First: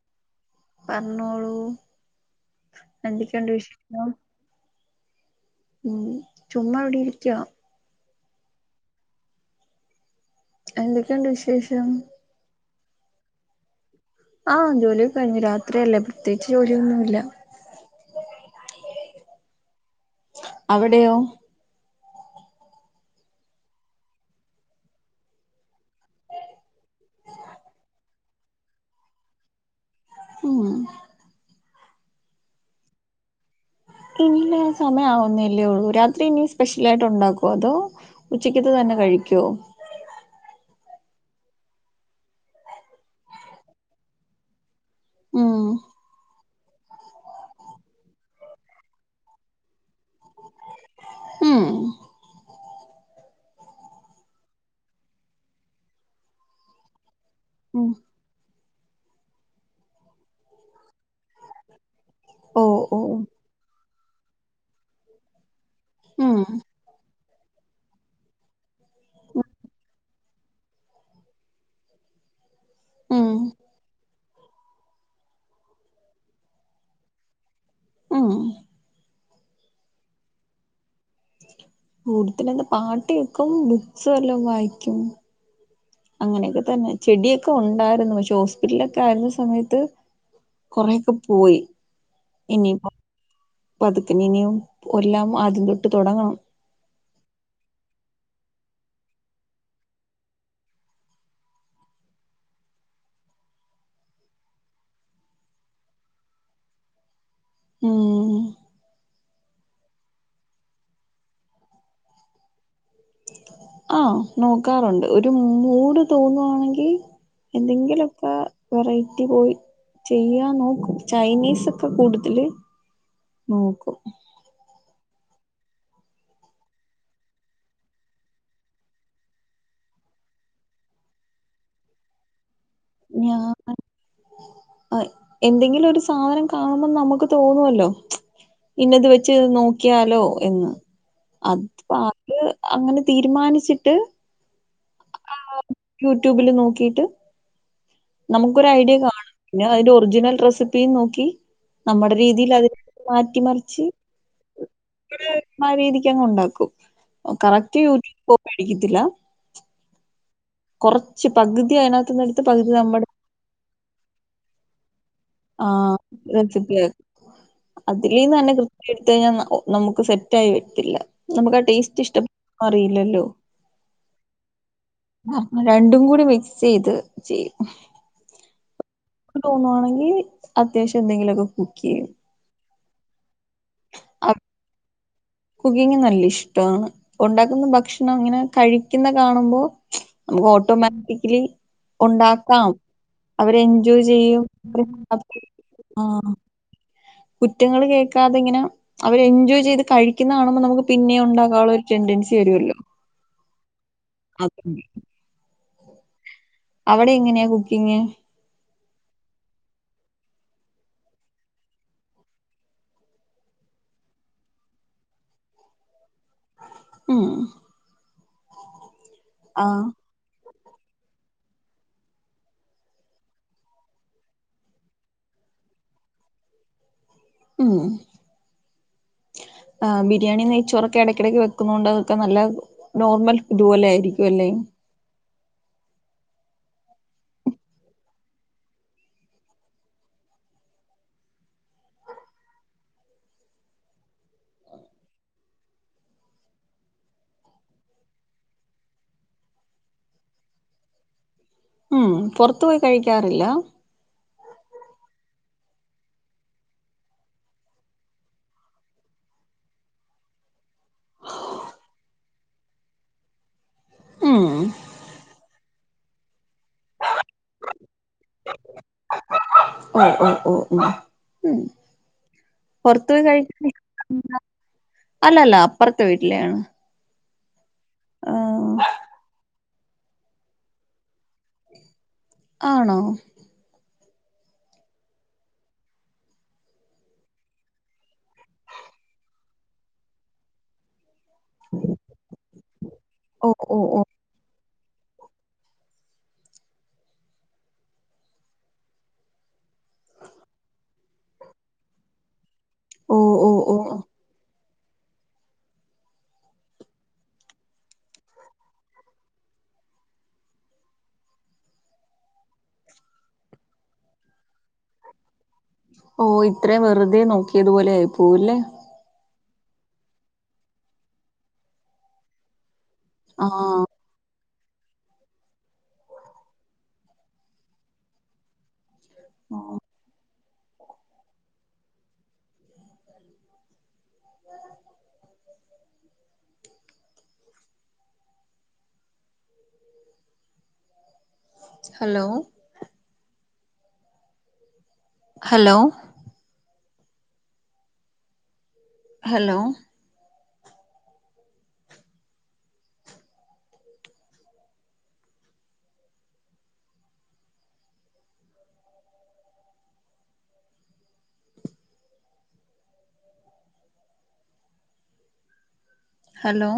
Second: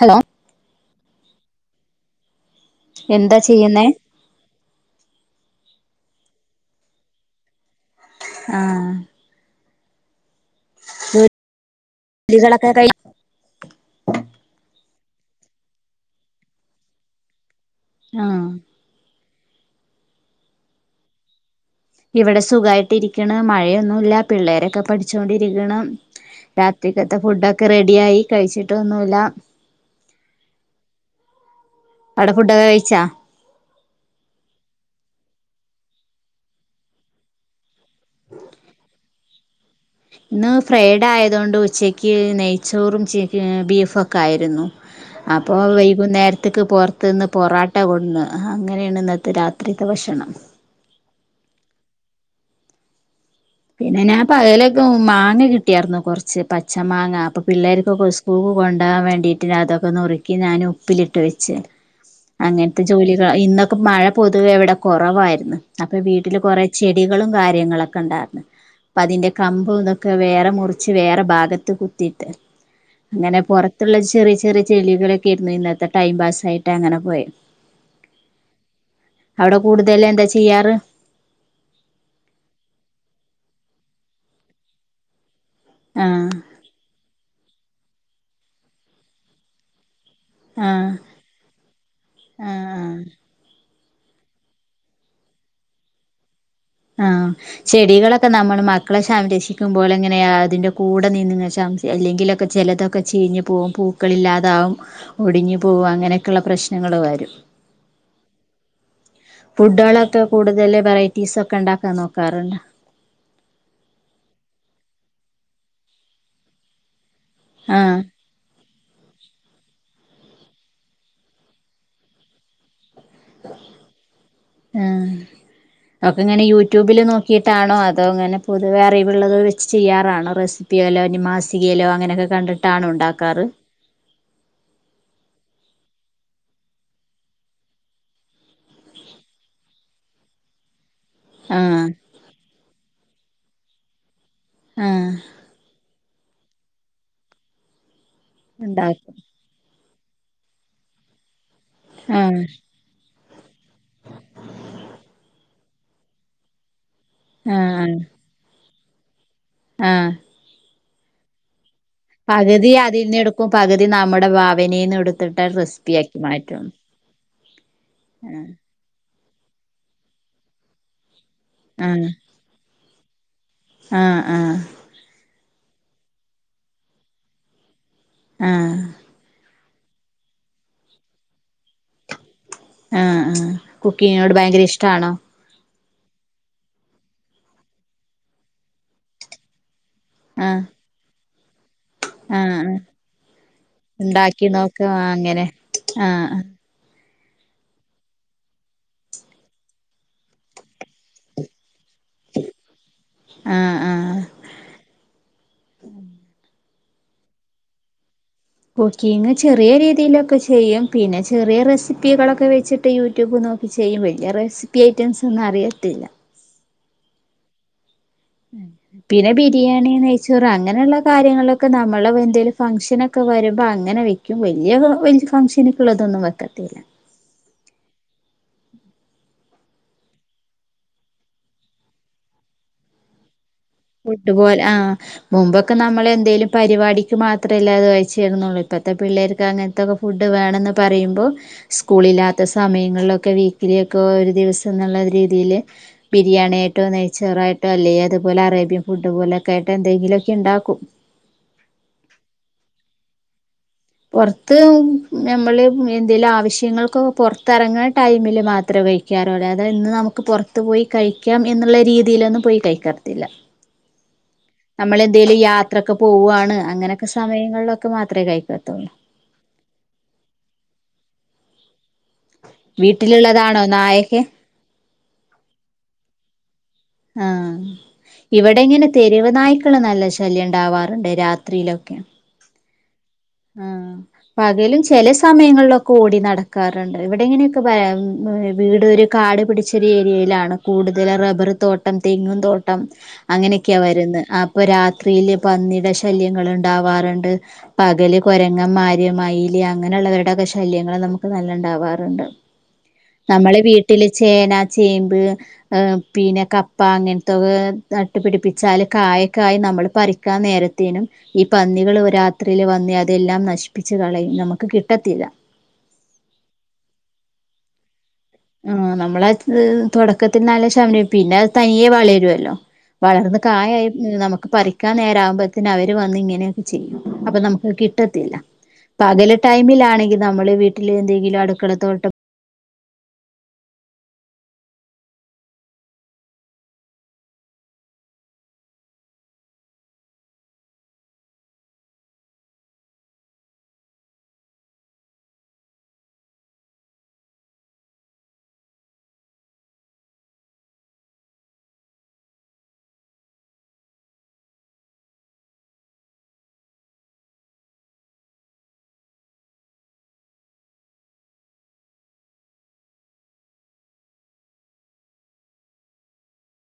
Hello പറഞ്ഞോളൂ എന്താ എന്തൊക്കെയുണ്ട് ചെയ്യുന്നേ വിശേഷം? ഉം ചുമ്മാ ഇവിടെ ഇരിക്കുവാ ആഹ് എന്തൊക്കെയുണ്ട് വിശേഷം? ജോലികളൊക്കെ കഴി ആഹ് ജോലിയൊക്ക കഴിഞ്ഞു, രാത്രിയല്ലേ പ്രത്യേകിച്ച് ജോലിയൊന്നുല്ല. ആഹ് അവിടെയോ? ഇവിടെ സുഖായിട്ട് ഇരിക്കണ് മഴയൊന്നുല്ല പിള്ളേരൊക്കെ പഠിച്ചോണ്ടിരിക്കണ്. രാത്രിക്കത്തെ ഫുഡൊക്കെ റെഡി ആയി കഴിച്ചിട്ടൊന്നുല്ല. ഉം അവിടെ ഫുഡൊക്കെ കഴിച്ചാ? ഇല്ല സമയം ആവുന്നല്ലേ ഒള്ളൂ രാത്രി ഇനി സ്പെഷ്യലായിട്ട് ഒണ്ടാക്കോ അതോ ഉച്ചക്കത്തെ തന്നെ കഴിക്കോ? ഇന്ന് ഫ്രൈഡ് ആയതോണ്ട് ഉച്ചക്ക് നെയ്ച്ചോറും ചിക്ക് ബീഫും ഒക്കെ ആയിരുന്നു ഉം അപ്പോ വൈകുന്നേരത്തേക്ക് പൊറത്തു നിന്ന് പൊറോട്ട കൊടുന്ന് അഹ് അങ്ങനെയാണ് ഇന്നത്തെ രാത്രിയത്തെ ഭക്ഷണം ഉം പിന്നെ ഞാൻ പകലൊക്കെ മാങ്ങ കിട്ടിയാർന്നു കൊറച്ച് പച്ച മാങ്ങ അപ്പൊ ഉം പിള്ളേര്ക്കൊക്കെ സ്കൂൾക്ക് കൊണ്ടോകാൻ വേണ്ടിട്ട് അതൊക്കെ നുറുക്കി ഞാന് ഉപ്പിലിട്ട് വെച്ച്. ഓ അങ്ങൻത്തെ ഓ ജോലികളാ ഇന്നൊക്കെ മഴ പൊതുവേ ഇവടെ കൊറവാര്ന്ന് അപ്പൊ ഉം വീട്ടില് കൊറെ ചെടികളും കാര്യങ്ങളൊക്കെ ഉണ്ടാര്ന്ന് ഇപ്പതിന്റെ കമ്പും ഇതൊക്കെ വേറെ മുറിച്ച് വേറെ ഭാഗത്ത് കുത്തിയിട്ട് ഉം ഇങ്ങനെ പൊറത്ത്ള്ള ചെറിയ ചെറിയ ചെളികളൊക്കേരുന്നു ഇന്നത്തെ ടൈം പാസായിട്ട് അങ്ങനെ പോയെ ഉം അവടെ കൂടുതലെന്താ ചെയ്യാറ് കൂട്തലെന്താ പാട്ടേക്കും ബുക്സ് വല്ലോം വായിക്കും ആഹ് അങ്ങനെയൊക്കെ തന്നെ ചെടിയൊക്കെ ഒണ്ടാരുന്നു പക്ഷേ ഹോസ്പിറ്റലൊക്കാരുന്ന സമയത്ത് ആഹ് കൊറേക്കെ പോയി ആഹ് ഇനിപ്പം ആഹ് പതുക്കനെ ഇനിയും ഒല്ലാം ആദ്യം തൊട്ട് തൊടങ്ങണം ആഹ് ചെടികളൊക്കെ നമ്മള് മക്കളെ ഷംരക്ഷിക്കുമ്പോലങ്ങനെയാ അ അതിന്റെ കൂടെ നിന്ന്ങ്ങനെ ഷം [unintelligible] അല്ലെങ്കിലൊക്ക ചെലതൊക്ക ചീഞ്ഞ് പോവും പൂക്കള് ഇല്ലാതാവും ഒടിഞ്ഞ് പോവും അങ്ങനെക്കെള്ള പ്രശ് നങ്ങള് വരും ഉം ഫുഡളൊക്കെ കൂടുതല് വെറൈറ്റീസൊക്ക ഇണ്ടാക്കാ നോക്കാറ്ണ്ടോ ആഹ് നോക്കാറുണ്ട് ഒരു മൂഡ് തോന്നുവാണെങ്കി ആഹ് എന്തെങ്കിലൊക്ക വെറൈറ്റി പോയി ചെയ്യാ നോക്കും ചൈനീസൊക്കെ കൂടുതല് നോക്കും ആഹ് അവൊക്കെങ്ങനെ യൂട്യൂബില് നോക്കിട്ടാണോ അതോ ഇങ്ങനെ പൊതുവേ അറിവ്ള്ളത് വെച്ച് ചെയ്യാറാണോ റെസി പ്പിയേലൊ ഞ്ഞ് മാസികേലോ അങ്ങനെക്കെ കണ്ട് ഞാൻ [unintelligible] അയ് എന്തെങ്കിലൊ ഒരു സാധനം കാണുമ്പോ നമ്മക്ക് തോന്നുവല്ലോ ഇന്നത് വെച്ച് നോക്കിയാലോ എന്ന് അത് ആഹ് അര് അങ്ങനെ തീരുമാനിച്ചിട്ട് ആഹ് യുട്യൂബില് നോക്കിട്ട്. നമുക്കൊരു ഐഡിയ ഉണ്ടാക്കും കാണും പിന്നെ അതിന്റെ ഒറിജിനൽ റെസിപ്പീ നോക്കി നമ്മുടെ ആഹ് രീതിയിൽ അതി മാറ്റി മറിച്ച് ആ രീതിക്ക് അങ്ങ് ഉണ്ടാക്കും. കറക്റ്റ് ആഹ് യൂട്യൂബ കോപ്പി അടിക്കത്തില്ല. ആഹ് കുറച്ച് പകുതി അതിനകത്തിന്നടത്ത് പകു ഇതി അതിന്ന് എടുക്കും പകുതി നമ്മുടെ ഭാവനെന്ന് ടുക്കും. ആഹ റെസി അതിൽന്ന് തന്നെ കൃത്യ എടുത്ത് കഴിഞ്ഞാ നമുക്ക് സെറ്റയരും. ല്ല നമുക്ക് ആ ടേസ്റ്റ് ആഹ് ഇഷ്ടപ്പെ അറില്ലല്ലോ. ആഹ് ആഹ് രണ്ടും കൂടി മിക്സ് ചെയ്ത് ചെയ്യും. ആഹ് തോന്നുവാണെങ്കിൽ അത്യാവശ്യം എന്തെങ്കിലുലൊക്കെ കുക്ക്യ്യും. ആഹ് ആഹ് കുക്കിങ്ങിനോട് ഭയങ്കര ഇഷ്ടണോ കുക്കിങ് നല്ല ഇഷ്ട്ടാണ് ഉണ്ടാക്കുന്ന ഭക്ഷണം അങ്ങനെ കഴിക്കുന്ന കാണുമ്പോ ആഹ് ഓട്ടോമാറ്റിക്കലി ആഹ് ഉണ്ടാക്കാം. ആഹ് അവരെ എൻജോയ് ചെയ്യും ഉണ്ടാക്കി നോക്ക് ആഹ് അങ്ങനെ ആഹ് കുറ്റങ്ങള് കേൾക്കാതെ ഇങ്ങനെ അവര് എൻജോയ് ചെയ്ത് കഴിക്കുന്നകാണുമ്പോ നമുക്ക് പിന്നെ ഉണ്ടാക്കാളൊലൊരു. ടെണ്ടൻസി വരുല്ലോ ആഹ് ആഹ് അതന്നെ അവിടെ എങ്ങനെയാ കുക്കിങ്? കുക്കിങ് ചെറിയ രീതിലൊക്കെ ചെയ്യും പിന്നെ ചെറിയ റെസിപ്പികളൊക്കെ വെച്ചിട്ട് യൂട്യൂബ് നോ നോക്കി ചെയ്യും വല്ല്യ റെസിപ്പി ഐറ്റംസ് ഒന്നും അറിയത്തില്ല. ഉം. പിന്നെ ആ ബിരിയാണി നെയ്ച്ചോറ് അങ്ങ ങ്ങനെ ഇള്ള കാര്യങ്ങളിലൊക്കെ നമ്മളെ എന്തെലും ഫംഗ്ഷനൊക്കെ വെരുമ്പോ അങ്ങനെ വെക്കും വെല്ല്യ വെ ഫംഗ്ഷെൻ ന്ക്ക് ഇള്ളതൊന്നും വെക്കത്തില്ല. ഉം. ആഹ് ബിരിയാണി നെയ്ച്ചോറൊക്കെ എടെക്ക് എടെക്ക് വെക്ക്ണോണ്ട് ഒക്കെ നല്ല നോർമെൽ ഫുഡ്പോലെ ആഹ് മുമ്പൊക്കെ നമ്മെൾ എന്തെലും പരിപാടിക്ക് മാത്രം അല്ലെ അയ് കയ്ച്ചിര്ന്നൊള്ളു ഇപ്പത്തെ പിള്ളേർക്ക് അങ്ങൻത്തൊക്കെ ഫുഡ് വേണംന്ന് പറിയിമ്പോ സ്കൂൾ ഇല്ലാത്ത സമയങ്ങളിലൊക്കെ വീക്ക്ലി ഒക്കെ ഒരു ദിവ്സംന്ന് ഇള്ള രീ തിയിൽ ബിരിയാണി ആയിട്ടോ നെയ്ച്ചോറ് ആയിട്ടോ അല്ലെയ് അത് പോലെ അറെ ബ്യൻ ഫുഡ് പോലൊക്കെ ആയിട്ട് എന്തെങ്കിലും ഒക്കെ ഇണ്ടാക്കും. ക്ക്യാറ് ഇല്ലാ? പൊർത്ത് ഞമ്മെൾ എന്തെലും ആവശ്യങ്ങെൾക്ക് ഒക്കെ പൊർത്ത് എറങ്ങ്ണ ടൈമിൽ മാത്രേ ഴിക്കാറ് അല്ലാതെ ഇന്ന് നമുക്ക് പൊർത്ത് പോയി കഴിക്കാം എന്ന് ഇള്ള രീതിയിലൊന്നും പോയി കഴിക്കാത്തില്ല. ഉം നമ്മെൾ എന്തെലും യാത്ര ഒക്കെ പോവാണ് അങ്ങനൊക്കെ സമയങ്ങളിലൊക്കെ മാത്രേ കഴിക്കത്തൊള്ളു ഓ ഓ ഓ ഉം ഉം പൊർത്തോയി കഴി വീട്ടിലുള്ളതാണോ നായൊക്കെ [unintelligible] അല്ല അല്ല അപ്പെർത്തെ വീട്ടിലെ ആണ്. ആഹ് ഇവെടെ ഇങ്ങനെ തെര്‌വ് നായ് ക്കെൾ നല്ല ശല്ല്യം ഇണ്ടാവാറ് ഇണ്ട് രാത്രിയിലൊക്കെ. ആണോ? ആഹ് പകെലും ചെലെ സമയങ്ങെളിലൊക്കെ ഓടി നടക്കാറ് ഇണ്ട് ഇവ്ടെ ഇങ്ങനെയൊക്കെ ഭയ വീട് ഒര് കാട് പിടിച്ചൊര് ഏരിയയിലാണ് കൂട്തെൽ റബ്ബ് ബ്ബെർ തോട്ടം തെങ്ങും തോട്ടം ഓ അങ്ങനെ ഒക്കെയാ ഓ ഓ വരുന്നെ അ പ്പ രാത്രിയിൽ പന്നിടെ ശല്ല്യങ്ങെൾ ഇണ്ടാവാർ ഇണ്ട് പകെൽ കൊരങ്ങമാര്, മയില് അങ്ങനെയുള്ളവരുടെയൊക്കെ ശല്യങ്ങള് നമുക്ക് നല്ലണ്ടാവാറ്ണ്ട്. ഓ നമ്മള് ഓ ഓ വീട്ടില് ചേന ചേമ്പ് പിന്നെ കപ്പ അങ്ങൻത്തൊക്കെ നട്ടു പിടിപ്പിച്ചാല് കായക്കെ ആയി മ്മള് പറിക്കാൻ നേരത്തേനും ഈ പന്നികള് രാത്രില് വന്നേ അതെല്ലാം നശിപ്പിച്ച് കളയും. നമക്ക് കിട്ടത്തില്ല. ഓഹ് ഇത്രയും വെറ്തെ നോക്കിയതുപോലെ ആയി. പോവുല്ലേ ആഹ് നമ്മള തൊടക്കത്തിൽ നല്ല [unintelligible] പിന്നെ തനിയെ വളരൊല്ലോ. വളർന്ന് ആഹ് കായായി നമുക്ക് പറി ക്കാൻ നേര ആവ്മ്പോത്തന് അവര് വന്ന് ഇങ്ങനെയൊക്കെ ചെയ്യും. അപ്പ നമുക്ക് കിട്ടത്തില്ല. പകല് ടൈമിലാണെങ്കി നമ്മള് വീട്ടില് എന്തെങ്കിലും അടുക്കളത്തോട്ടം ഹലോ. Hello hello hello